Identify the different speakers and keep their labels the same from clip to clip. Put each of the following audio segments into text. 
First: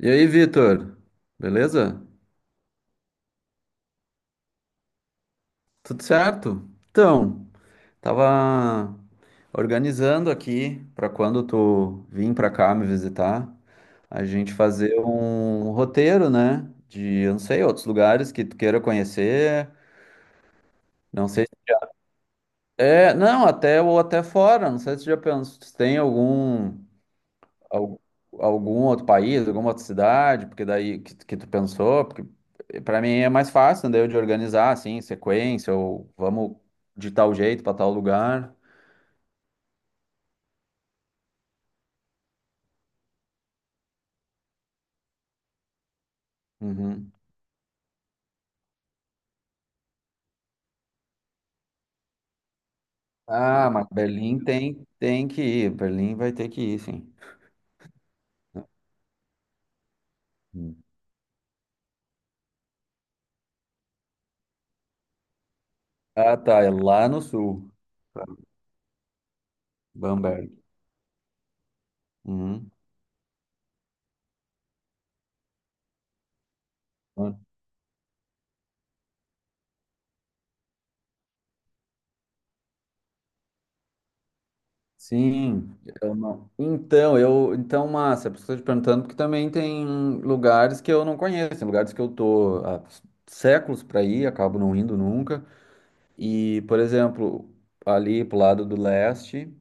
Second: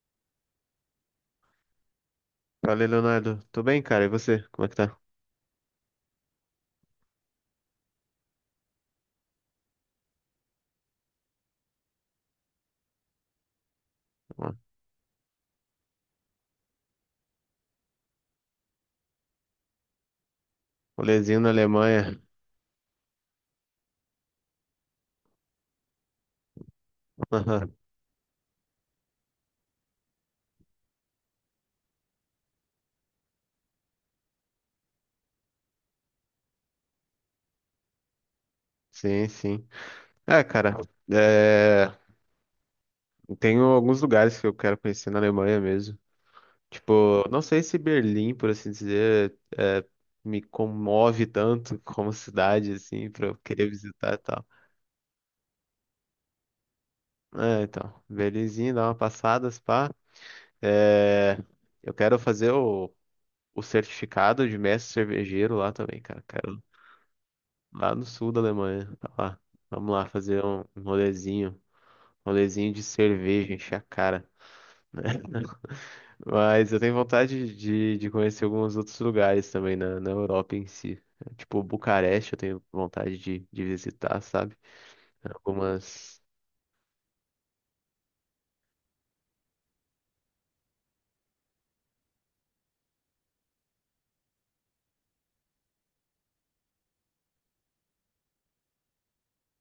Speaker 1: E aí, Vitor? Beleza?
Speaker 2: Valeu, Leonardo. Tô bem, cara. E você? Como é que tá?
Speaker 1: Tudo certo? Então, tava organizando aqui para quando tu vir para cá me visitar, a
Speaker 2: Ó,
Speaker 1: gente fazer um roteiro, né? Eu não sei, outros lugares que tu queira conhecer. Não
Speaker 2: rolezinho
Speaker 1: sei.
Speaker 2: na Alemanha.
Speaker 1: É, não, até ou até fora. Não sei se tu já pensou, se tem Al- algum outro país, alguma outra cidade, porque daí que tu pensou, porque para mim é mais fácil, daí eu de organizar assim, sequência, ou vamos de tal jeito para tal lugar.
Speaker 2: Sim, sim. É, cara, é... tenho alguns lugares que eu quero conhecer na Alemanha mesmo.
Speaker 1: Uhum.
Speaker 2: Tipo, não sei se Berlim, por assim dizer, me comove tanto como cidade, assim, pra eu querer
Speaker 1: Ah, mas
Speaker 2: visitar e
Speaker 1: Berlim
Speaker 2: tal.
Speaker 1: tem que ir, Berlim vai ter que ir, sim.
Speaker 2: É, então, Berlinzinho, dá uma passada, se pá.
Speaker 1: Hum.
Speaker 2: É... Eu quero fazer o certificado de mestre cervejeiro lá também, cara.
Speaker 1: Ah,
Speaker 2: Quero
Speaker 1: tá, é lá no sul,
Speaker 2: Lá no sul da Alemanha. Tá lá. Vamos lá fazer
Speaker 1: Bamberg.
Speaker 2: um rolezinho. Um
Speaker 1: Uhum.
Speaker 2: rolezinho de cerveja, encher a cara. Né? Mas eu tenho vontade de conhecer alguns outros lugares também na Europa em si. Tipo, Bucareste eu tenho vontade de visitar, sabe?
Speaker 1: Sim, eu
Speaker 2: Algumas.
Speaker 1: não. Então, massa, por isso que eu estou te perguntando, porque também tem lugares que eu não conheço, tem lugares que eu tô há séculos para ir, acabo não indo nunca. E, por exemplo, ali pro lado do leste,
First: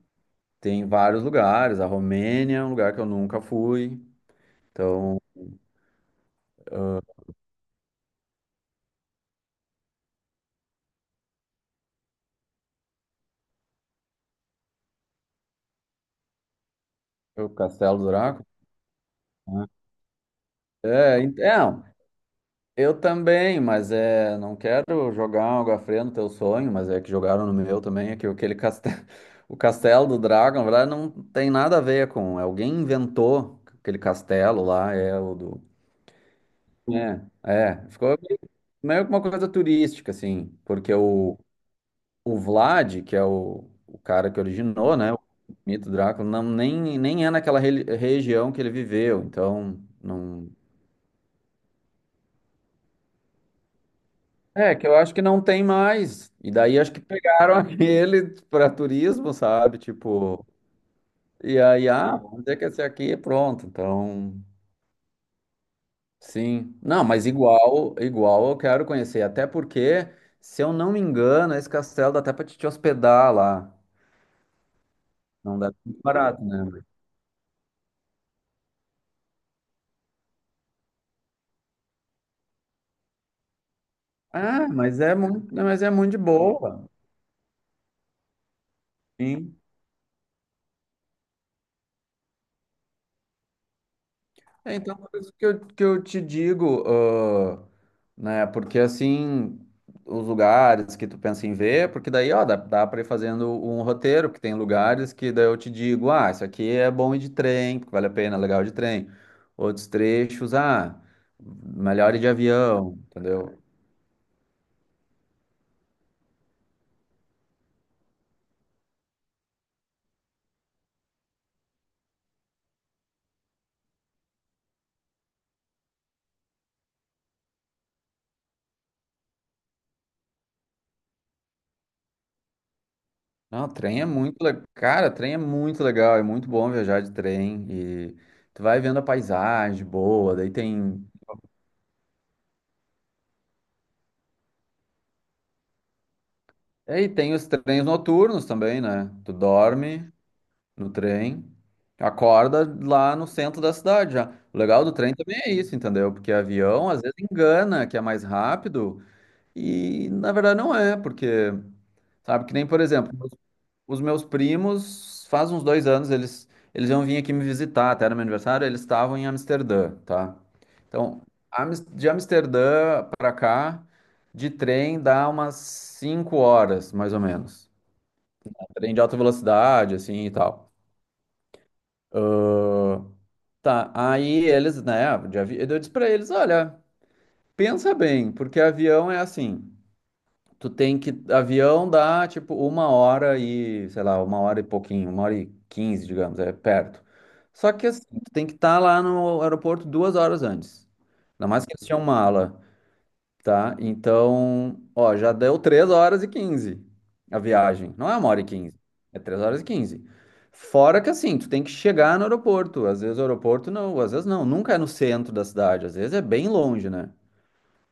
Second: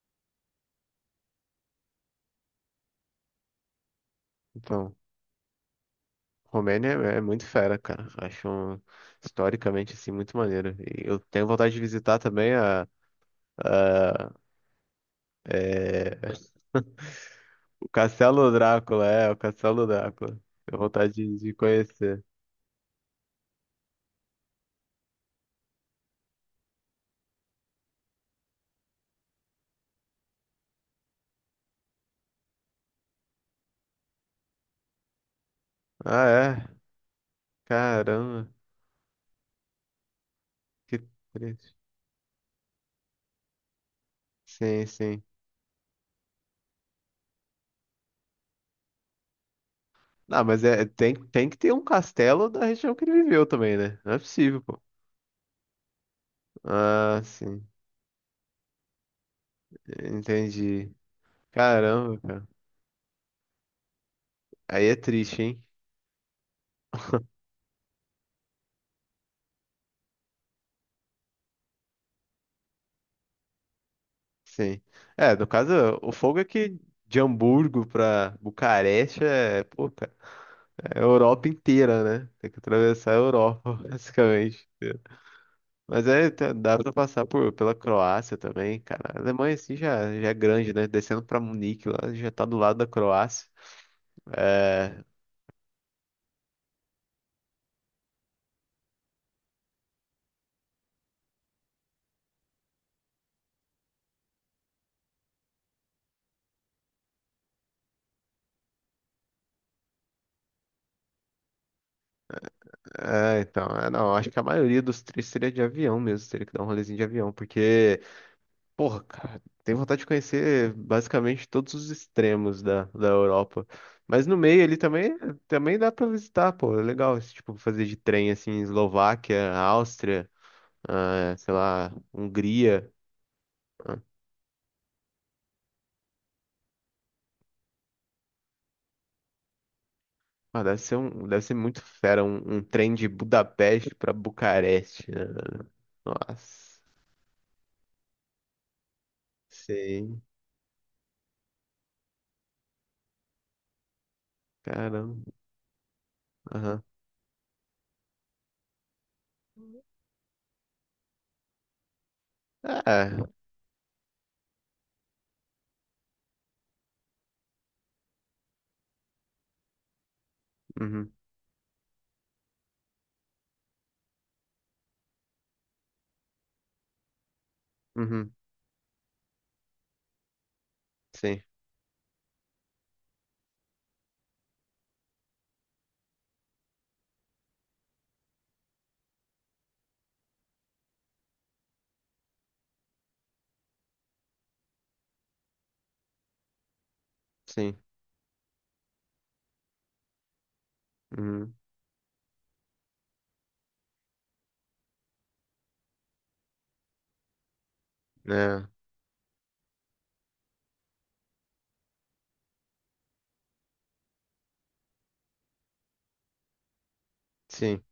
Speaker 1: tem vários lugares, a Romênia é um lugar que eu nunca fui.
Speaker 2: Então,
Speaker 1: Então,
Speaker 2: Romênia é muito fera, cara. Acho historicamente assim muito maneiro. E eu tenho vontade de visitar também a, é,
Speaker 1: o Castelo do Draco.
Speaker 2: Castelo Drácula, o Castelo Drácula. Tenho vontade
Speaker 1: É,
Speaker 2: de
Speaker 1: então,
Speaker 2: conhecer.
Speaker 1: eu também, mas é, não quero jogar algo a no teu sonho, mas é que jogaram no meu também, é que aquele castelo, o castelo do Dragon, na verdade, não tem nada a ver com, é, alguém inventou aquele castelo lá, é o do...
Speaker 2: Ah, é?
Speaker 1: É, é, ficou meio
Speaker 2: Caramba,
Speaker 1: meio que uma coisa turística, assim, porque
Speaker 2: que
Speaker 1: o,
Speaker 2: triste.
Speaker 1: o Vlad, que é o cara que
Speaker 2: Sim,
Speaker 1: originou, né, o
Speaker 2: sim.
Speaker 1: mito Drácula, não, nem é naquela região que ele viveu, então...
Speaker 2: Não,
Speaker 1: Não,
Speaker 2: mas é, tem que ter um castelo da região que ele viveu também, né? Não é possível,
Speaker 1: é,
Speaker 2: pô.
Speaker 1: que eu acho que não tem mais. E daí acho que
Speaker 2: Ah,
Speaker 1: pegaram
Speaker 2: sim.
Speaker 1: aquele para turismo, sabe? Tipo,
Speaker 2: Entendi.
Speaker 1: e aí, ah,
Speaker 2: Caramba,
Speaker 1: vamos
Speaker 2: cara.
Speaker 1: dizer que esse aqui é pronto. Então,
Speaker 2: Aí é triste, hein?
Speaker 1: sim. Não, mas igual eu quero conhecer. Até porque, se eu não me engano, esse castelo dá até para te hospedar lá.
Speaker 2: Sim. É, no
Speaker 1: Não
Speaker 2: caso,
Speaker 1: dá muito
Speaker 2: o fogo
Speaker 1: barato,
Speaker 2: é que
Speaker 1: né?
Speaker 2: de Hamburgo pra Bucareste é, pô, cara, é a Europa inteira, né? Tem que atravessar a Europa,
Speaker 1: Ah,
Speaker 2: basicamente.
Speaker 1: mas é muito, mas é
Speaker 2: Mas
Speaker 1: muito de
Speaker 2: é, dá
Speaker 1: boa.
Speaker 2: pra passar pela Croácia também, cara. A Alemanha
Speaker 1: Sim.
Speaker 2: assim já é grande, né? Descendo pra Munique lá, já tá do lado da Croácia.
Speaker 1: É, então,
Speaker 2: É,
Speaker 1: por isso que eu te digo, ah, né? Porque assim, os lugares que tu pensa em ver, porque daí, ó, dá pra ir fazendo um roteiro, que tem lugares que daí eu te digo, ah, isso aqui é bom ir de trem, porque vale a pena, é legal de trem. Outros trechos, ah, melhor ir de avião,
Speaker 2: é,
Speaker 1: entendeu?
Speaker 2: então, não, acho que a maioria dos três seria de avião mesmo, teria que dar um rolezinho de avião, porque, porra, cara, tenho vontade de conhecer basicamente todos os extremos da Europa. Mas no meio ali também, também dá pra visitar, pô, é legal, esse tipo, fazer de trem, assim, Eslováquia, Áustria, ah, sei lá, Hungria.
Speaker 1: Não, trem é muito legal. Cara, trem é muito legal, é muito bom viajar de trem e tu vai vendo a paisagem boa, daí
Speaker 2: Ah,
Speaker 1: tem.
Speaker 2: deve ser muito fera um, trem de Budapeste pra Bucareste, né? Nossa,
Speaker 1: É, e aí tem os trens noturnos também, né? Tu dorme
Speaker 2: sei.
Speaker 1: no trem, acorda lá no centro da cidade já. O legal do trem
Speaker 2: Caramba.
Speaker 1: também é isso, entendeu? Porque
Speaker 2: Aham.
Speaker 1: avião às vezes engana que é mais rápido e na verdade não é, porque sabe que nem, por
Speaker 2: É.
Speaker 1: exemplo, os meus primos, faz uns 2 anos eles iam vir aqui me visitar, até era meu aniversário, eles estavam em Amsterdã, tá?
Speaker 2: Uhum.
Speaker 1: Então, de Amsterdã pra cá de trem dá umas 5 horas, mais ou menos.
Speaker 2: Uhum.
Speaker 1: Trem de alta velocidade, assim e tal.
Speaker 2: Sim.
Speaker 1: Ah, tá, aí eles, né, eu disse pra eles, olha, pensa bem, porque avião é assim, avião dá, tipo, uma hora e, sei lá, uma hora e pouquinho, 1h15, digamos, é perto. Só
Speaker 2: Sim.
Speaker 1: que, assim, tu tem que estar lá no aeroporto 2 horas antes. Ainda
Speaker 2: Uhum.
Speaker 1: mais que eles tinham mala. Tá? Então, ó, já deu 3h15 a viagem. Não é uma hora e
Speaker 2: É.
Speaker 1: quinze é 3h15. Fora que assim, tu tem que chegar no aeroporto. Às vezes o aeroporto não, às vezes não, nunca é no centro da cidade, às vezes é bem longe, né?
Speaker 2: Sim.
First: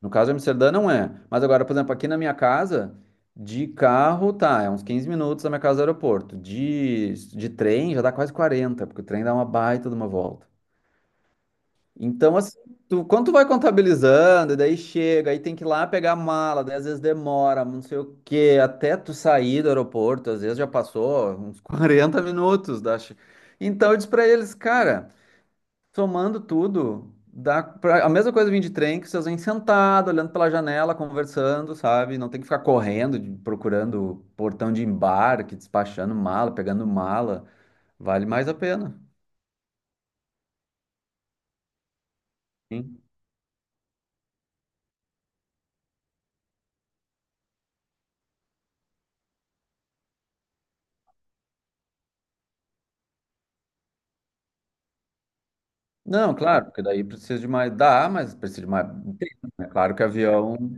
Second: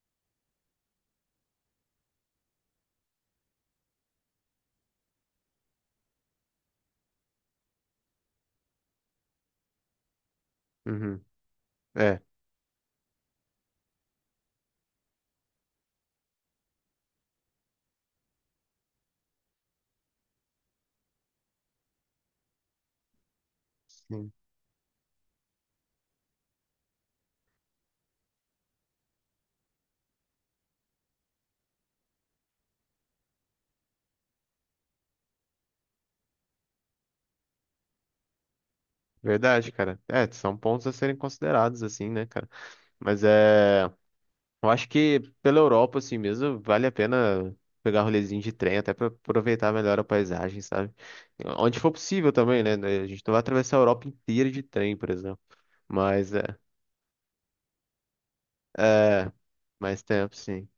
Speaker 1: No caso de Amsterdã não é. Mas agora, por exemplo, aqui na minha casa, de carro, tá, é uns 15 minutos da minha casa ao aeroporto. De trem já dá quase 40 porque o trem dá uma baita de uma volta.
Speaker 2: Uhum. É.
Speaker 1: Então, assim, tu, quando tu vai contabilizando, e daí chega, aí tem que ir lá pegar a mala, daí às vezes demora, não sei o quê, até tu sair do aeroporto, às vezes já passou uns 40 minutos, Então eu disse pra
Speaker 2: Sim.
Speaker 1: eles, cara, somando tudo, dá pra... a mesma coisa vir de trem, que vocês vêm sentado, olhando pela janela, conversando, sabe? Não tem que ficar correndo, procurando portão de embarque, despachando mala, pegando mala, vale mais a pena.
Speaker 2: Verdade, cara. É, são pontos a serem considerados, assim, né, cara? Mas é. Eu acho que pela Europa, assim mesmo, vale a pena pegar rolezinho de trem, até para aproveitar melhor a paisagem, sabe? Onde for possível também, né? A gente não vai atravessar a Europa inteira de trem, por exemplo. Mas
Speaker 1: Não,
Speaker 2: é,
Speaker 1: claro, porque daí precisa de mais. Dá, mas precisa de mais.
Speaker 2: é
Speaker 1: É claro
Speaker 2: mais
Speaker 1: que
Speaker 2: tempo,
Speaker 1: avião
Speaker 2: sim.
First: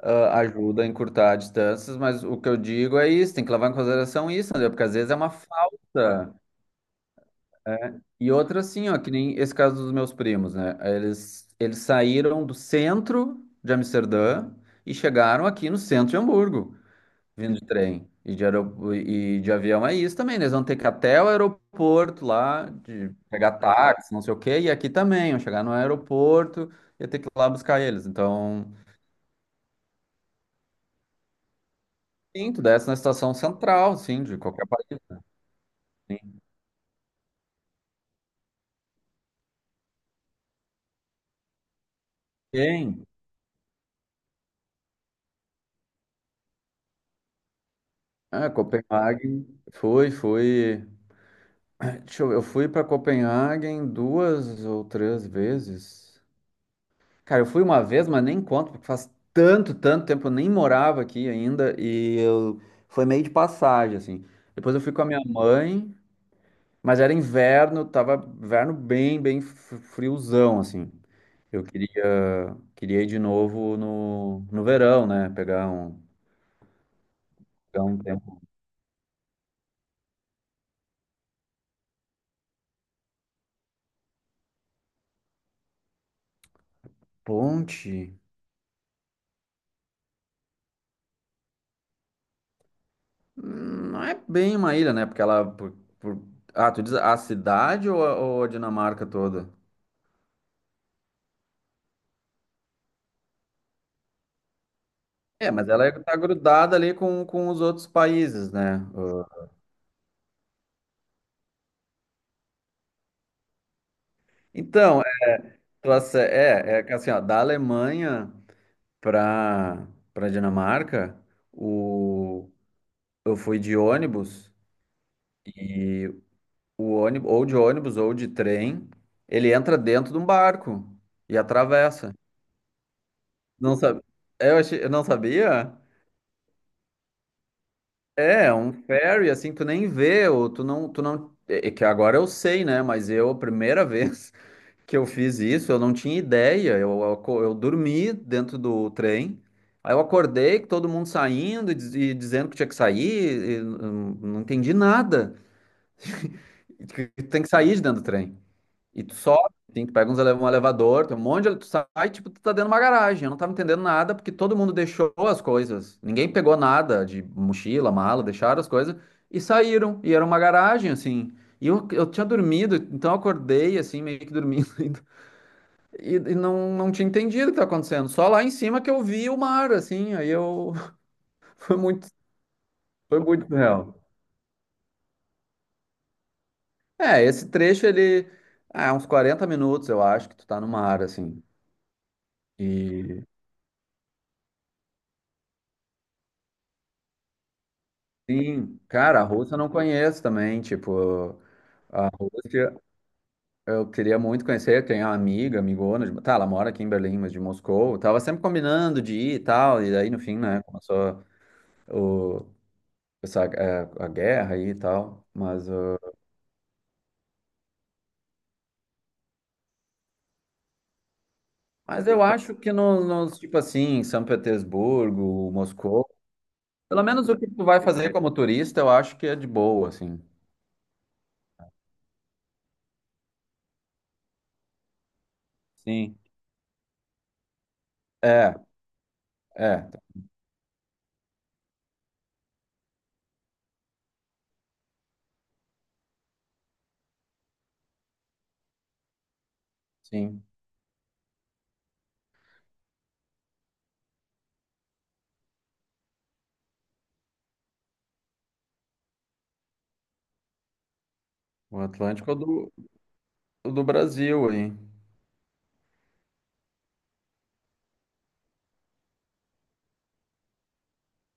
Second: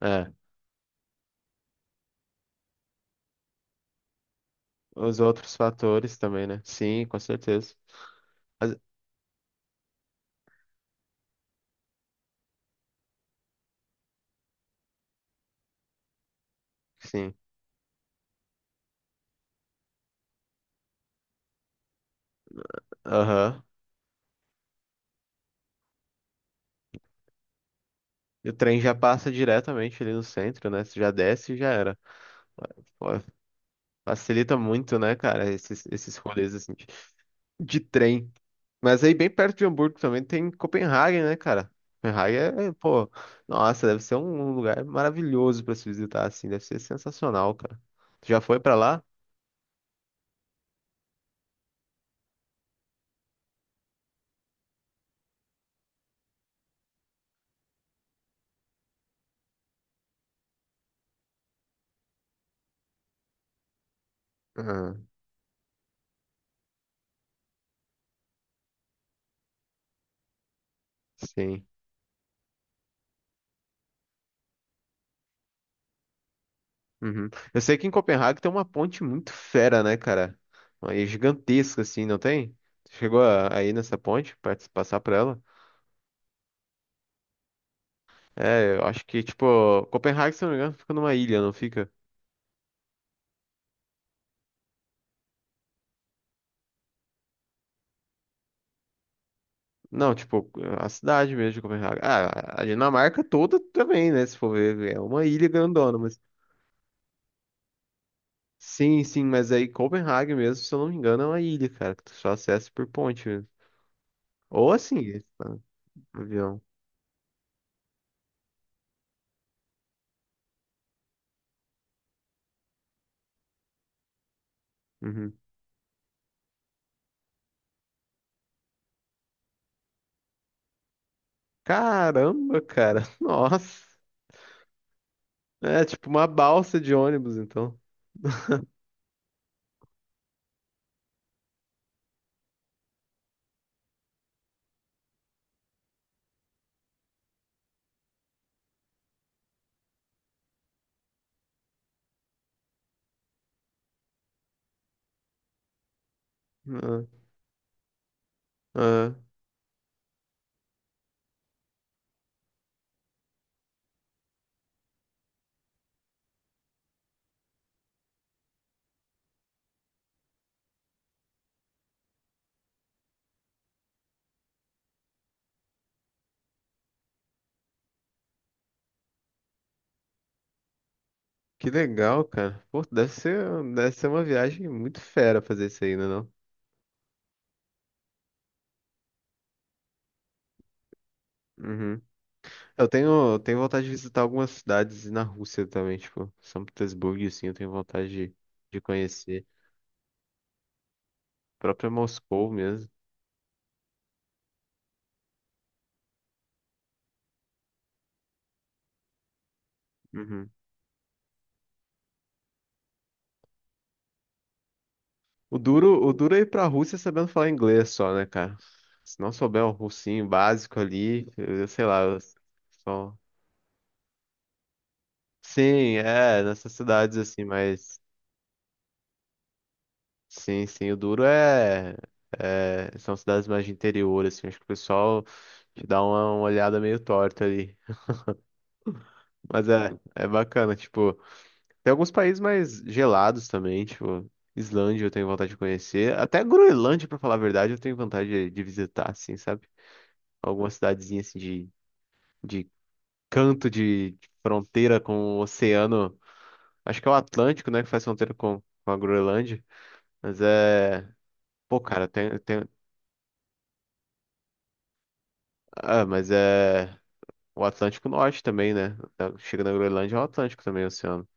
Speaker 2: É.
Speaker 1: ajuda a encurtar distâncias, mas o que eu digo é isso, tem que levar em consideração isso, entendeu? Porque às vezes é
Speaker 2: Os
Speaker 1: uma
Speaker 2: outros fatores
Speaker 1: falta.
Speaker 2: também, né? Sim, com certeza.
Speaker 1: É. E outra,
Speaker 2: Mas-
Speaker 1: assim, ó, que nem esse caso dos meus primos, né? Eles saíram do centro de Amsterdã e chegaram aqui no centro de Hamburgo.
Speaker 2: sim.
Speaker 1: Vindo de trem e de avião é isso também, né? Eles vão ter que ir até o aeroporto lá, de pegar
Speaker 2: Aham.
Speaker 1: táxi, não sei o quê, e aqui também, vão chegar no aeroporto e ter que ir lá buscar eles.
Speaker 2: E o
Speaker 1: Então,
Speaker 2: trem já passa diretamente ali no centro, né? Você já desce e já era.
Speaker 1: sim, tu desce na
Speaker 2: Pô,
Speaker 1: estação central, sim, de
Speaker 2: facilita
Speaker 1: qualquer
Speaker 2: muito,
Speaker 1: país.
Speaker 2: né, cara, esses
Speaker 1: Sim.
Speaker 2: rolês assim, de trem. Mas aí bem perto de Hamburgo também tem Copenhague, né, cara? Copenhague é,
Speaker 1: Tem.
Speaker 2: pô, nossa, deve ser um lugar maravilhoso pra se visitar, assim, deve ser sensacional, cara. Tu já
Speaker 1: Ah,
Speaker 2: foi pra lá?
Speaker 1: Copenhague, fui, fui. Deixa eu ver, eu fui para Copenhague duas ou três vezes. Cara, eu fui uma vez, mas nem conto, porque faz tanto, tanto tempo, eu nem morava aqui ainda, e eu foi meio de passagem, assim. Depois eu fui
Speaker 2: Ah,
Speaker 1: com a minha mãe, mas era inverno, tava inverno bem, bem friozão, assim. Eu
Speaker 2: sim.
Speaker 1: queria ir de novo no verão, né? Pegar um,
Speaker 2: Uhum. Eu sei
Speaker 1: pegar
Speaker 2: que em
Speaker 1: um
Speaker 2: Copenhague
Speaker 1: tempo.
Speaker 2: tem uma ponte muito fera, né, cara? Aí gigantesca, assim, não tem? Tu chegou aí nessa ponte, pra passar por ela?
Speaker 1: Ponte?
Speaker 2: É, eu acho que, tipo, Copenhague, se não me engano, fica numa ilha, não fica?
Speaker 1: Não é bem uma ilha, né? Porque ela. Por... Ah, tu diz a cidade ou a Dinamarca toda?
Speaker 2: Não, tipo, a cidade mesmo de Copenhague. Ah, a Dinamarca toda também, né? Se for ver, é uma ilha
Speaker 1: É, mas ela
Speaker 2: grandona,
Speaker 1: está
Speaker 2: mas.
Speaker 1: grudada ali com os outros países, né?
Speaker 2: Sim, sim, mas aí Copenhague mesmo, se eu não me engano, é uma ilha, cara, que tu só acessa por ponte mesmo. Ou assim,
Speaker 1: Então,
Speaker 2: esse,
Speaker 1: é,
Speaker 2: tá? Avião.
Speaker 1: que assim, ó, da Alemanha para para Dinamarca, o, eu fui de ônibus
Speaker 2: Uhum.
Speaker 1: e o ônibus ou de trem, ele entra dentro de um barco e atravessa.
Speaker 2: Caramba, cara,
Speaker 1: Não
Speaker 2: nossa.
Speaker 1: sabe? Eu achei, eu não sabia?
Speaker 2: É tipo uma balsa de ônibus, então.
Speaker 1: É um ferry assim, que tu nem vê, ou tu não, é que agora eu sei, né? A primeira vez que eu fiz isso, eu não tinha ideia. Eu dormi dentro do trem. Aí eu acordei com todo mundo saindo e, e dizendo que tinha que sair, e não entendi nada. E Que
Speaker 2: Ah,
Speaker 1: que tem que sair de dentro do trem. E tu
Speaker 2: ah,
Speaker 1: sobe, tem que pega um elevador, tem um monte de. Tu sai, tipo, tu tá dentro de uma garagem. Eu não tava entendendo nada porque todo mundo deixou as coisas. Ninguém pegou nada de mochila, mala, deixaram as coisas e saíram. E era uma garagem, assim. E eu tinha dormido, então eu acordei, assim, meio que dormindo. E não, tinha entendido o que tá acontecendo. Só lá em cima que eu vi o mar, assim. Aí eu.
Speaker 2: que
Speaker 1: Foi muito,
Speaker 2: legal, cara. Pô, deve
Speaker 1: foi
Speaker 2: ser,
Speaker 1: muito
Speaker 2: deve
Speaker 1: real.
Speaker 2: ser uma viagem muito fera fazer isso aí, né, não?
Speaker 1: É, esse trecho ele. Ah, é uns 40 minutos, eu acho, que tu tá no mar, assim.
Speaker 2: Uhum. Eu
Speaker 1: E.
Speaker 2: tenho vontade de visitar algumas cidades na Rússia também, tipo, São Petersburgo, assim, eu tenho vontade de,
Speaker 1: Sim,
Speaker 2: de
Speaker 1: cara, a
Speaker 2: conhecer.
Speaker 1: Rússia eu não conheço também. Tipo,
Speaker 2: A própria
Speaker 1: a
Speaker 2: Moscou
Speaker 1: Rússia
Speaker 2: mesmo.
Speaker 1: eu queria muito conhecer. Tem uma amiga, amigona. De... Tá, ela mora aqui em Berlim, mas de Moscou. Eu tava sempre combinando de ir e tal. E daí, no fim,
Speaker 2: Uhum.
Speaker 1: né, começou o... essa, é, a guerra aí e tal.
Speaker 2: O duro, o duro é ir pra Rússia sabendo falar inglês só, né, cara? Se não souber um russinho básico ali, eu sei lá,
Speaker 1: Mas
Speaker 2: eu
Speaker 1: eu acho que nos,
Speaker 2: só...
Speaker 1: nos, tipo assim, São Petersburgo,
Speaker 2: Sim,
Speaker 1: Moscou,
Speaker 2: é, nessas
Speaker 1: pelo
Speaker 2: cidades
Speaker 1: menos o
Speaker 2: assim,
Speaker 1: que tu vai
Speaker 2: mas...
Speaker 1: fazer como turista, eu acho que é de boa, assim.
Speaker 2: Sim, sim, o duro é... são cidades mais de interior, assim, acho que o pessoal te dá
Speaker 1: Sim.
Speaker 2: uma olhada meio torta ali.
Speaker 1: É,
Speaker 2: Mas
Speaker 1: é,
Speaker 2: é bacana, tipo... Tem alguns países mais gelados também, tipo, Islândia eu tenho vontade de conhecer. Até Groenlândia, pra falar a verdade, eu tenho vontade de visitar, assim, sabe?
Speaker 1: sim.
Speaker 2: Alguma cidadezinha assim de canto de fronteira com o oceano. Acho que é o Atlântico, né, que faz fronteira com a Groenlândia. Mas é. Pô,
Speaker 1: O
Speaker 2: cara,
Speaker 1: Atlântico é o
Speaker 2: tem, tem.
Speaker 1: do, o do Brasil aí.
Speaker 2: Ah, mas é. O Atlântico Norte também, né? Chega na Groenlândia, é o Atlântico também, é o oceano.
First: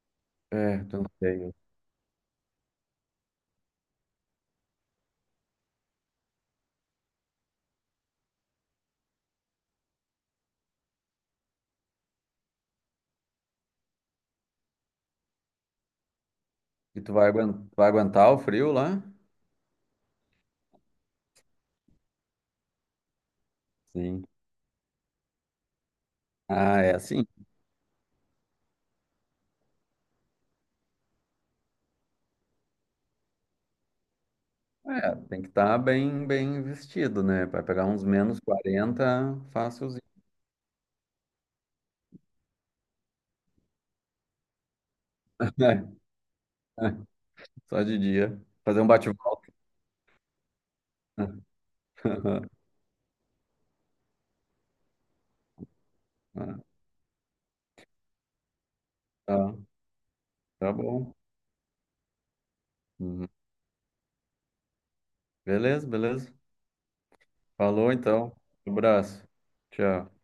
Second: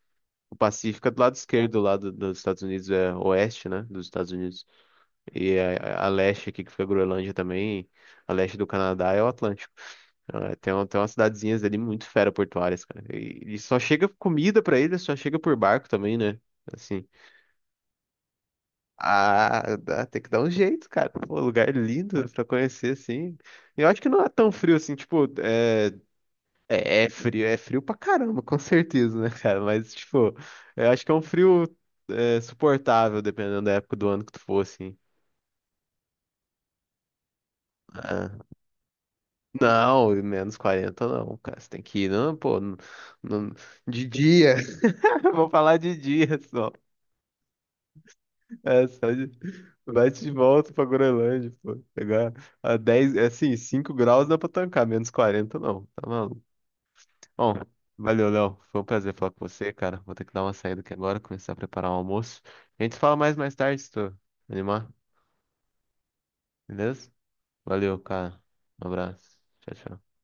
Speaker 2: O
Speaker 1: É, tu
Speaker 2: Pacífico é
Speaker 1: não
Speaker 2: do lado
Speaker 1: sei.
Speaker 2: esquerdo, do lado dos Estados Unidos, é oeste, né? Dos Estados Unidos. E a leste aqui, que fica a Groenlândia também, a leste do Canadá é o Atlântico. Ah, tem umas cidadezinhas ali muito fera-portuárias, cara. E, só chega comida pra eles, só chega por barco também, né?
Speaker 1: E
Speaker 2: Assim.
Speaker 1: tu vai aguentar o frio lá?
Speaker 2: Ah, tem que dar um jeito, cara. Pô, lugar lindo pra conhecer, assim. E eu acho que não
Speaker 1: Sim.
Speaker 2: é tão frio assim, tipo,
Speaker 1: Ah, é assim.
Speaker 2: é frio pra caramba, com certeza, né, cara? Mas, tipo, eu acho que é um frio suportável, dependendo da época do ano que tu for, assim.
Speaker 1: É, tem que estar bem, bem vestido, né? Vai pegar uns
Speaker 2: Ah.
Speaker 1: -40, fácilzinho.
Speaker 2: Não, -40 não, cara. Você tem que ir, não, pô, no- de dia. Vou falar de
Speaker 1: É,
Speaker 2: dia só.
Speaker 1: é, só de dia. Fazer
Speaker 2: É,
Speaker 1: um
Speaker 2: só de...
Speaker 1: bate-volta.
Speaker 2: Bate de volta pra Groenlândia, pô. Pegar a 10, é assim, 5 graus dá pra tancar, -40 não, tá maluco. Bom, valeu, Léo. Foi um prazer falar com
Speaker 1: Tá,
Speaker 2: você, cara. Vou ter que dar uma
Speaker 1: tá
Speaker 2: saída aqui
Speaker 1: bom.
Speaker 2: agora, começar a preparar o almoço. A gente fala
Speaker 1: Uhum.
Speaker 2: mais tarde, se tu animar,
Speaker 1: Beleza, beleza.
Speaker 2: beleza?
Speaker 1: Falou
Speaker 2: Valeu,
Speaker 1: então.
Speaker 2: cara. Um
Speaker 1: Abraço.
Speaker 2: abraço. Tchau, tchau.
Speaker 1: Tchau.